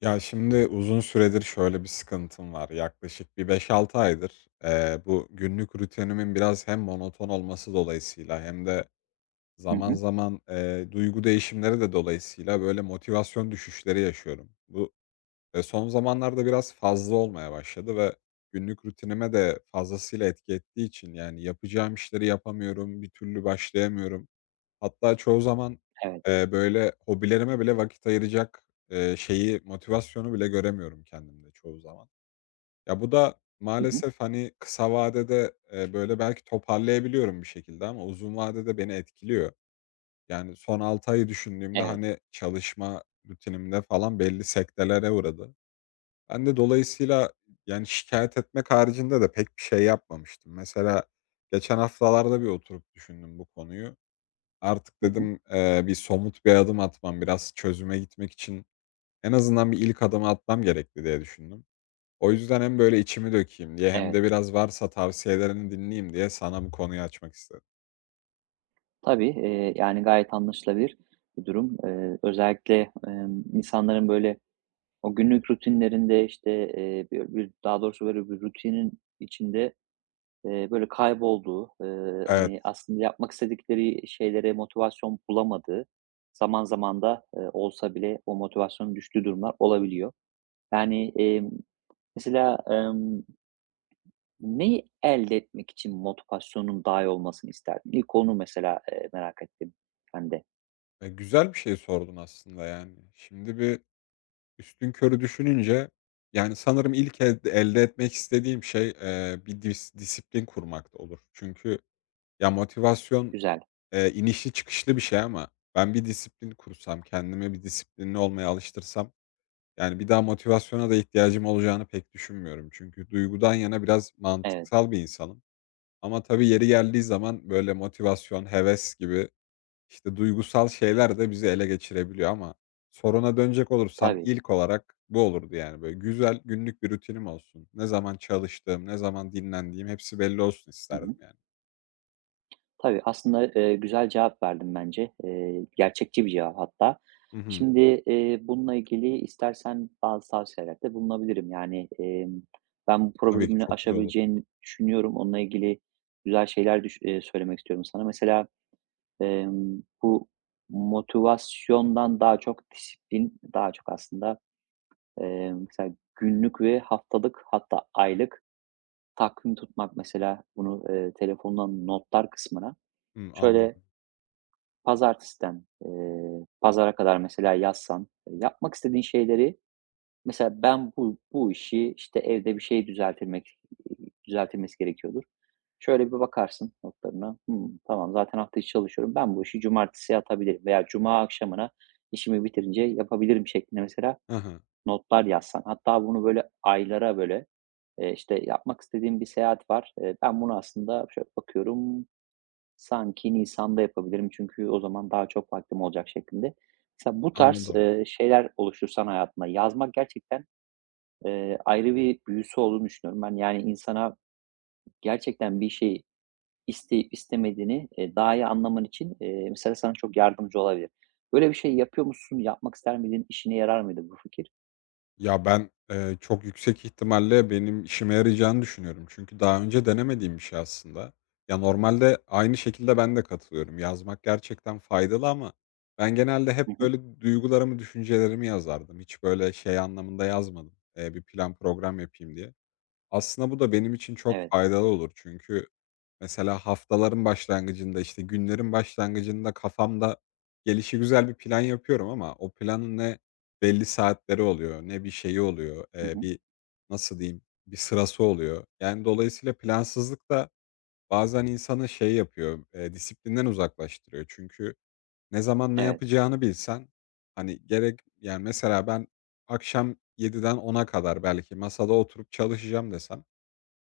Ya, şimdi uzun süredir şöyle bir sıkıntım var. Yaklaşık bir beş altı aydır, bu günlük rutinimin biraz hem monoton olması dolayısıyla hem de Hı zaman hı. zaman, duygu değişimleri de dolayısıyla böyle motivasyon düşüşleri yaşıyorum. Bu, son zamanlarda biraz fazla olmaya başladı ve günlük rutinime de fazlasıyla etki ettiği için, yani, yapacağım işleri yapamıyorum, bir türlü başlayamıyorum. Hatta çoğu zaman, Evet. Böyle, hobilerime bile vakit ayıracak, şeyi, motivasyonu bile göremiyorum kendimde çoğu zaman. Ya, bu da Hı hı. maalesef, hani, kısa vadede, böyle, belki toparlayabiliyorum bir şekilde ama uzun vadede beni etkiliyor. Yani son 6 ayı düşündüğümde, Evet. hani, çalışma rutinimde falan belli sektelere uğradı. Ben de dolayısıyla, yani, şikayet etmek haricinde de pek bir şey yapmamıştım. Mesela geçen haftalarda bir oturup düşündüm bu konuyu. Artık Hı hı. dedim, bir somut bir adım atmam, biraz çözüme gitmek için en azından bir ilk adımı atmam gerekti diye düşündüm. O yüzden hem böyle içimi dökeyim diye hem Evet. de biraz varsa tavsiyelerini dinleyeyim diye sana bu konuyu açmak istedim. Tabii, yani, gayet anlaşılabilir bir durum. Özellikle, insanların, böyle, o günlük rutinlerinde, işte, bir bir daha doğrusu, böyle, bir rutinin içinde, böyle, kaybolduğu, Evet, hani, aslında yapmak istedikleri şeylere motivasyon bulamadığı, zaman zaman da, olsa bile o motivasyonun düştüğü durumlar olabiliyor. Yani, mesela, emm neyi elde etmek için motivasyonun daha iyi olmasını isterdin? İlk onu mesela, merak ettim ben de. Güzel bir şey sordun aslında yani. Şimdi bir üstün körü düşününce, yani sanırım ilk elde etmek istediğim şey, bir disiplin kurmak da olur. Çünkü ya motivasyon Güzel. İnişli çıkışlı bir şey ama ben bir disiplin kursam, kendime bir disiplinli olmaya alıştırsam, yani, bir daha motivasyona da ihtiyacım olacağını pek düşünmüyorum. Çünkü duygudan yana biraz Evet, mantıksal bir insanım ama tabii yeri geldiği zaman, böyle, motivasyon, heves gibi, işte, duygusal şeyler de bizi ele geçirebiliyor ama soruna dönecek olursam tabii. ilk olarak bu olurdu, yani. Böyle, güzel günlük bir rutinim olsun. Ne zaman çalıştığım, ne zaman dinlendiğim hepsi belli olsun Hı isterdim, hı. yani. Tabii, aslında, güzel cevap verdim bence. Gerçekçi bir cevap hatta. Hı hı. Şimdi, bununla ilgili istersen bazı tavsiyelerde bulunabilirim. Yani, ben bu Tabii ki problemini çok güzel olur. aşabileceğini düşünüyorum. Onunla ilgili güzel şeyler düş söylemek istiyorum sana. Mesela, bu motivasyondan daha çok disiplin, daha çok aslında. Mesela günlük ve haftalık, hatta aylık takvim tutmak, mesela bunu, telefondan notlar kısmına Hımm, şöyle anladım. pazartesiden, pazara kadar mesela yazsan, yapmak istediğin şeyleri. Mesela ben bu işi, işte, evde bir şey düzeltilmesi gerekiyordur. Şöyle bir bakarsın notlarına, hımm, tamam, zaten hafta içi çalışıyorum. Ben bu işi cumartesiye atabilirim veya cuma akşamına işimi bitirince yapabilirim şeklinde, mesela Hı hı. notlar yazsan. Hatta bunu böyle aylara böyle. İşte, yapmak istediğim bir seyahat var. Ben bunu aslında şöyle bakıyorum, sanki nisanda yapabilirim çünkü o zaman daha çok vaktim olacak şeklinde. Mesela bu tarz, Anladım. Şeyler oluştursan hayatına, yazmak gerçekten, ayrı bir büyüsü olduğunu düşünüyorum ben. Yani, insana gerçekten bir şeyi isteyip istemediğini, daha iyi anlaman için, mesela sana çok yardımcı olabilir. Böyle bir şey yapıyor musun? Yapmak ister miydin? İşine yarar mıydı bu fikir? Ya, ben, çok yüksek ihtimalle benim işime yarayacağını düşünüyorum. Çünkü daha önce denemediğim bir şey aslında. Ya, normalde aynı şekilde ben de katılıyorum. Yazmak gerçekten faydalı ama ben genelde Hı hep hı. böyle duygularımı, düşüncelerimi yazardım. Hiç böyle şey anlamında yazmadım, bir plan program yapayım diye. Aslında bu da benim için çok Evet. faydalı olur. Çünkü mesela haftaların başlangıcında, işte, günlerin başlangıcında kafamda gelişigüzel bir plan yapıyorum ama o planın ne belli saatleri oluyor, ne bir şeyi oluyor, Hı hı. bir, nasıl diyeyim, bir sırası oluyor. Yani, dolayısıyla plansızlık da bazen insanı şey yapıyor, disiplinden uzaklaştırıyor. Çünkü ne zaman ne Evet. yapacağını bilsen, hani, gerek yani, mesela ben akşam yediden ona kadar belki masada oturup çalışacağım desem,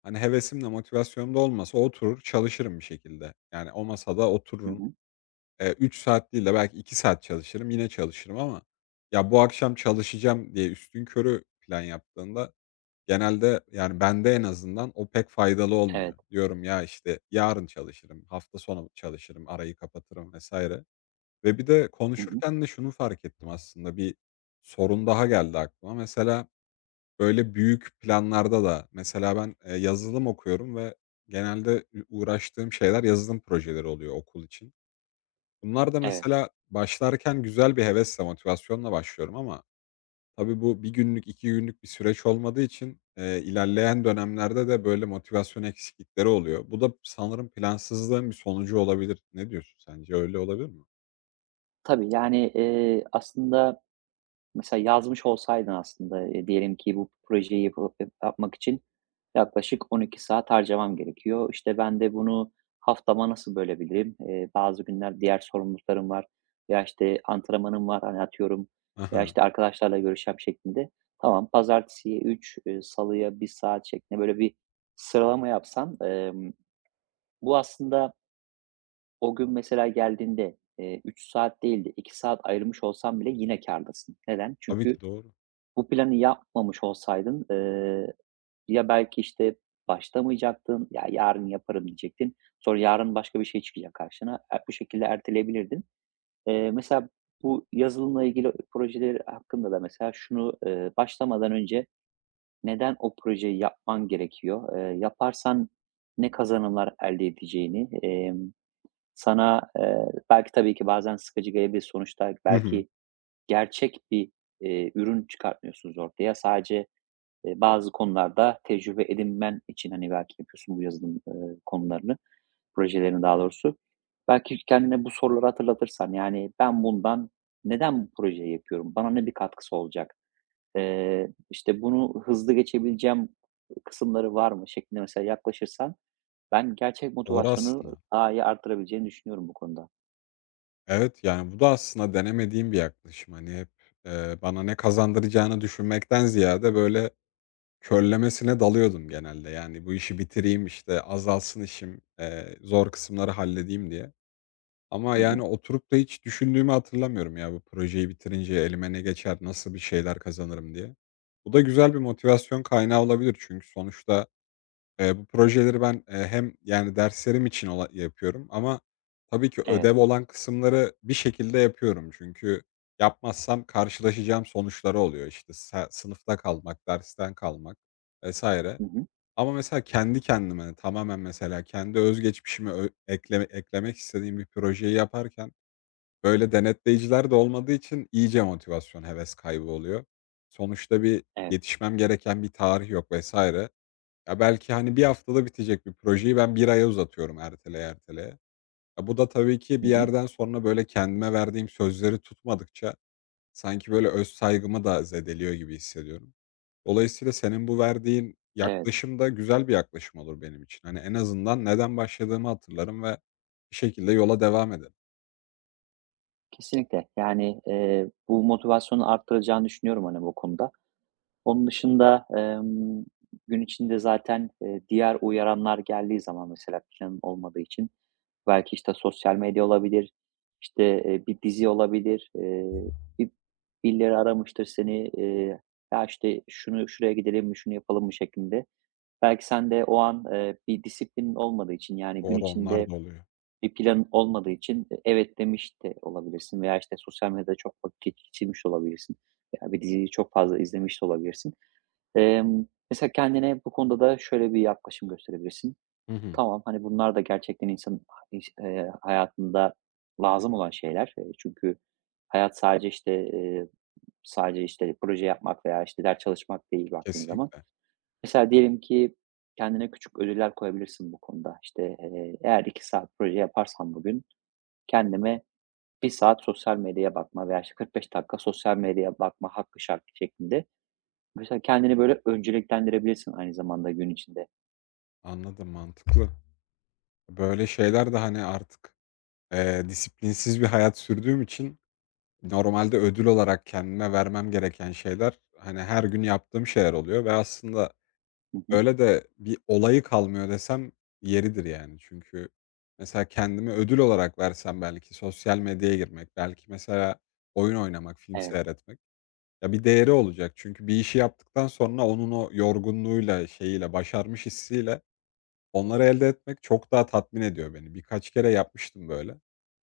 hani, hevesim de motivasyonum da olmasa oturur çalışırım bir şekilde. Yani, o masada Hı otururum. hı. 3 saat değil de belki 2 saat çalışırım, yine çalışırım ama ya, bu akşam çalışacağım diye üstün körü plan yaptığında genelde, yani, bende en azından o pek faydalı Evet. olmuyor. Diyorum, ya, işte, yarın çalışırım, hafta sonu çalışırım, arayı kapatırım vesaire ve bir de Hı hı. konuşurken de şunu fark ettim aslında, bir sorun daha geldi aklıma. Mesela böyle büyük planlarda da mesela ben, yazılım okuyorum ve genelde uğraştığım şeyler yazılım projeleri oluyor okul için. Bunlar da Evet. mesela başlarken güzel bir hevesle, motivasyonla başlıyorum ama tabii bu bir günlük, 2 günlük bir süreç olmadığı için, ilerleyen dönemlerde de böyle motivasyon eksiklikleri oluyor. Bu da sanırım plansızlığın bir sonucu olabilir. Ne diyorsun sence? Öyle olabilir mi? Tabii, yani, aslında mesela yazmış olsaydın aslında, diyelim ki bu projeyi yapmak için yaklaşık 12 saat harcamam gerekiyor. İşte, ben de bunu haftama nasıl bölebilirim? Bazı günler diğer sorumluluklarım var, ya işte, antrenmanım var, hani, atıyorum veya, Aha. işte, arkadaşlarla görüşeceğim şeklinde. Tamam, pazartesiye 3, salıya 1 saat şeklinde böyle bir sıralama yapsan, bu aslında o gün mesela geldiğinde, 3 saat değil de 2 saat ayırmış olsan bile yine kârdasın. Neden? Tabii Çünkü ki doğru. bu planı yapmamış olsaydın, ya belki, işte, başlamayacaktın, "Ya, yarın yaparım." diyecektin. Sonra yarın başka bir şey çıkacak karşına. E, bu şekilde erteleyebilirdin. Mesela bu yazılımla ilgili projeleri hakkında da mesela şunu, başlamadan önce neden o projeyi yapman gerekiyor? Yaparsan ne kazanımlar elde edeceğini, sana, belki tabii ki bazen sıkıcı gelebilir. Sonuçta Hı hı. belki gerçek bir, ürün çıkartmıyorsunuz ortaya. Sadece, bazı konularda tecrübe edinmen için, hani, belki yapıyorsun bu yazılım, konularını, projelerini daha doğrusu. Belki kendine bu soruları hatırlatırsan, yani, "Ben neden bu projeyi yapıyorum? Bana ne bir katkısı olacak? İşte, bunu hızlı geçebileceğim kısımları var mı?" şeklinde mesela yaklaşırsan ben gerçek Doğru motivasyonu aslında. daha iyi arttırabileceğini düşünüyorum bu konuda. Evet, yani, bu da aslında denemediğim bir yaklaşım. Hani, hep, bana ne kazandıracağını düşünmekten ziyade, böyle, körlemesine dalıyordum genelde. Yani, bu işi bitireyim, işte, azalsın işim, zor kısımları halledeyim diye. Ama, Hı hı. yani, oturup da hiç düşündüğümü hatırlamıyorum ya, bu projeyi bitirince elime ne geçer, nasıl bir şeyler kazanırım diye. Bu da güzel bir motivasyon kaynağı olabilir çünkü sonuçta bu projeleri ben, hem yani derslerim için yapıyorum ama tabii ki Evet. ödev olan kısımları bir şekilde yapıyorum. Çünkü yapmazsam karşılaşacağım sonuçları oluyor. İşte, sınıfta kalmak, dersten kalmak vesaire. Hı hı. Ama mesela kendi kendime hani, tamamen mesela kendi özgeçmişimi eklemek istediğim bir projeyi yaparken böyle denetleyiciler de olmadığı için iyice motivasyon, heves kaybı oluyor. Sonuçta bir Evet. yetişmem gereken bir tarih yok vesaire. Ya, belki, hani, bir haftada bitecek bir projeyi ben bir aya uzatıyorum erteleye, erteleye. Ya, bu da tabii ki Hı bir hı. yerden sonra, böyle, kendime verdiğim sözleri tutmadıkça sanki, böyle, öz saygımı da zedeliyor gibi hissediyorum. Dolayısıyla senin bu verdiğin Evet. yaklaşım da güzel bir yaklaşım olur benim için. Hani, en azından neden başladığımı hatırlarım ve bir şekilde yola devam ederim. Kesinlikle. Yani, bu motivasyonu arttıracağını düşünüyorum, hani, bu konuda. Onun dışında, gün içinde zaten, diğer uyaranlar geldiği zaman mesela planın olmadığı için belki, işte, sosyal medya olabilir, işte, bir dizi olabilir, bir birileri aramıştır seni, "Ya, işte, şunu şuraya gidelim mi, şunu yapalım mı?" şeklinde. Belki sen de o an, bir disiplinin olmadığı için, yani, gün Doğru, onlar içinde da oluyor. bir planın olmadığı için, e, evet demiş de olabilirsin veya, işte, sosyal medyada çok vakit geçirmiş de olabilirsin veya bir diziyi çok fazla izlemiş de olabilirsin. Mesela kendine bu konuda da şöyle bir yaklaşım gösterebilirsin. Hı hı. Tamam, hani, bunlar da gerçekten insanın ha iş hayatında lazım olan şeyler. Çünkü hayat sadece, işte, sadece, işte, proje yapmak veya, işte, ders çalışmak değil baktığın zaman. Kesinlikle. Mesela diyelim ki kendine küçük ödüller koyabilirsin bu konuda. İşte, eğer 2 saat proje yaparsam bugün, kendime bir saat sosyal medyaya bakma veya, işte, 45 dakika sosyal medyaya bakma hakkı şarkı şeklinde. Mesela kendini böyle önceliklendirebilirsin aynı zamanda gün içinde. Anladım, mantıklı. Böyle şeyler de, hani, artık, disiplinsiz bir hayat sürdüğüm için normalde ödül olarak kendime vermem gereken şeyler, hani, her gün yaptığım şeyler oluyor ve aslında Hı hı. öyle de bir olayı kalmıyor desem yeridir, yani. Çünkü mesela kendime ödül olarak versem belki sosyal medyaya girmek, belki mesela oyun oynamak, film Evet. seyretmek. Ya, bir değeri olacak çünkü bir işi yaptıktan sonra onun o yorgunluğuyla, şeyiyle, başarmış hissiyle onları elde etmek çok daha tatmin ediyor beni. Birkaç kere yapmıştım böyle.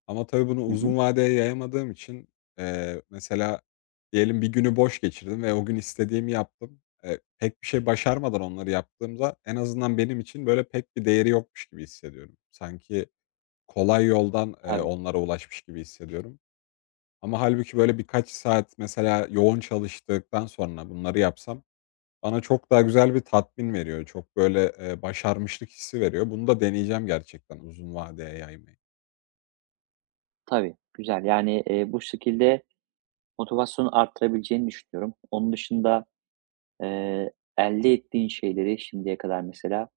Ama tabii bunu Hı hı. uzun vadeye yayamadığım için, mesela diyelim bir günü boş geçirdim ve o gün istediğimi yaptım. Pek bir şey başarmadan onları yaptığımda en azından benim için böyle pek bir değeri yokmuş gibi hissediyorum. Sanki kolay yoldan, Tabii, onlara ulaşmış gibi hissediyorum. Ama halbuki böyle birkaç saat mesela yoğun çalıştıktan sonra bunları yapsam bana çok daha güzel bir tatmin veriyor. Çok böyle, başarmışlık hissi veriyor. Bunu da deneyeceğim gerçekten uzun vadeye yaymayı. tabii. Güzel. Yani, bu şekilde motivasyonu arttırabileceğini düşünüyorum. Onun dışında, eee, elde ettiğin şeyleri şimdiye kadar mesela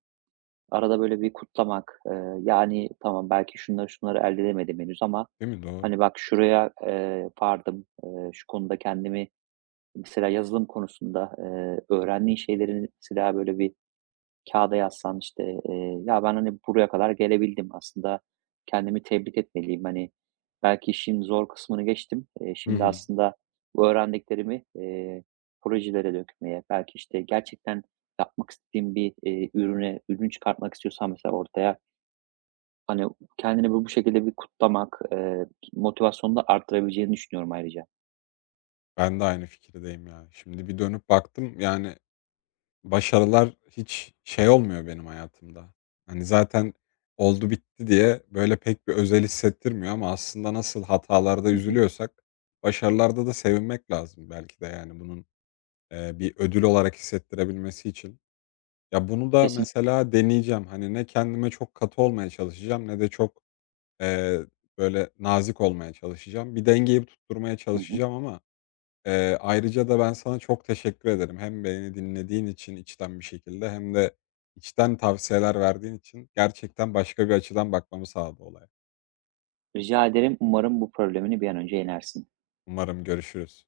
arada böyle bir kutlamak, yani, tamam belki şunları şunları elde edemedim henüz ama, Değil mi? Doğru. hani, bak şuraya, vardım, şu konuda kendimi. Mesela yazılım konusunda, öğrendiğin şeylerin, mesela böyle bir kağıda yazsan, işte, "Ya, ben, hani, buraya kadar gelebildim. Aslında kendimi tebrik etmeliyim. Hani, belki işin zor kısmını geçtim. Hı Şimdi hı. aslında bu öğrendiklerimi, projelere dökmeye, belki, işte, gerçekten yapmak istediğim bir, ürünü çıkartmak istiyorsan mesela ortaya, hani, kendini bu şekilde bir kutlamak, motivasyonunu da arttırabileceğini düşünüyorum ayrıca. Ben de aynı fikirdeyim ya. Şimdi bir dönüp baktım, yani, başarılar hiç şey olmuyor benim hayatımda. Hani, zaten oldu bitti diye böyle pek bir özel hissettirmiyor ama aslında nasıl hatalarda Hı hı. üzülüyorsak başarılarda da sevinmek lazım belki de, yani, bunun, bir ödül olarak hissettirebilmesi için. Ya, bunu da Kesin. mesela deneyeceğim. Hani, ne kendime çok katı olmaya çalışacağım ne de çok, eee, böyle, nazik olmaya çalışacağım. Bir dengeyi tutturmaya Hı hı. çalışacağım ama, ayrıca da ben sana çok teşekkür ederim. Hem beni dinlediğin için içten bir şekilde hem de içten tavsiyeler verdiğin için gerçekten başka bir açıdan bakmamı sağladı olaya. Rica ederim. Umarım bu problemini bir an önce yenersin. Umarım görüşürüz.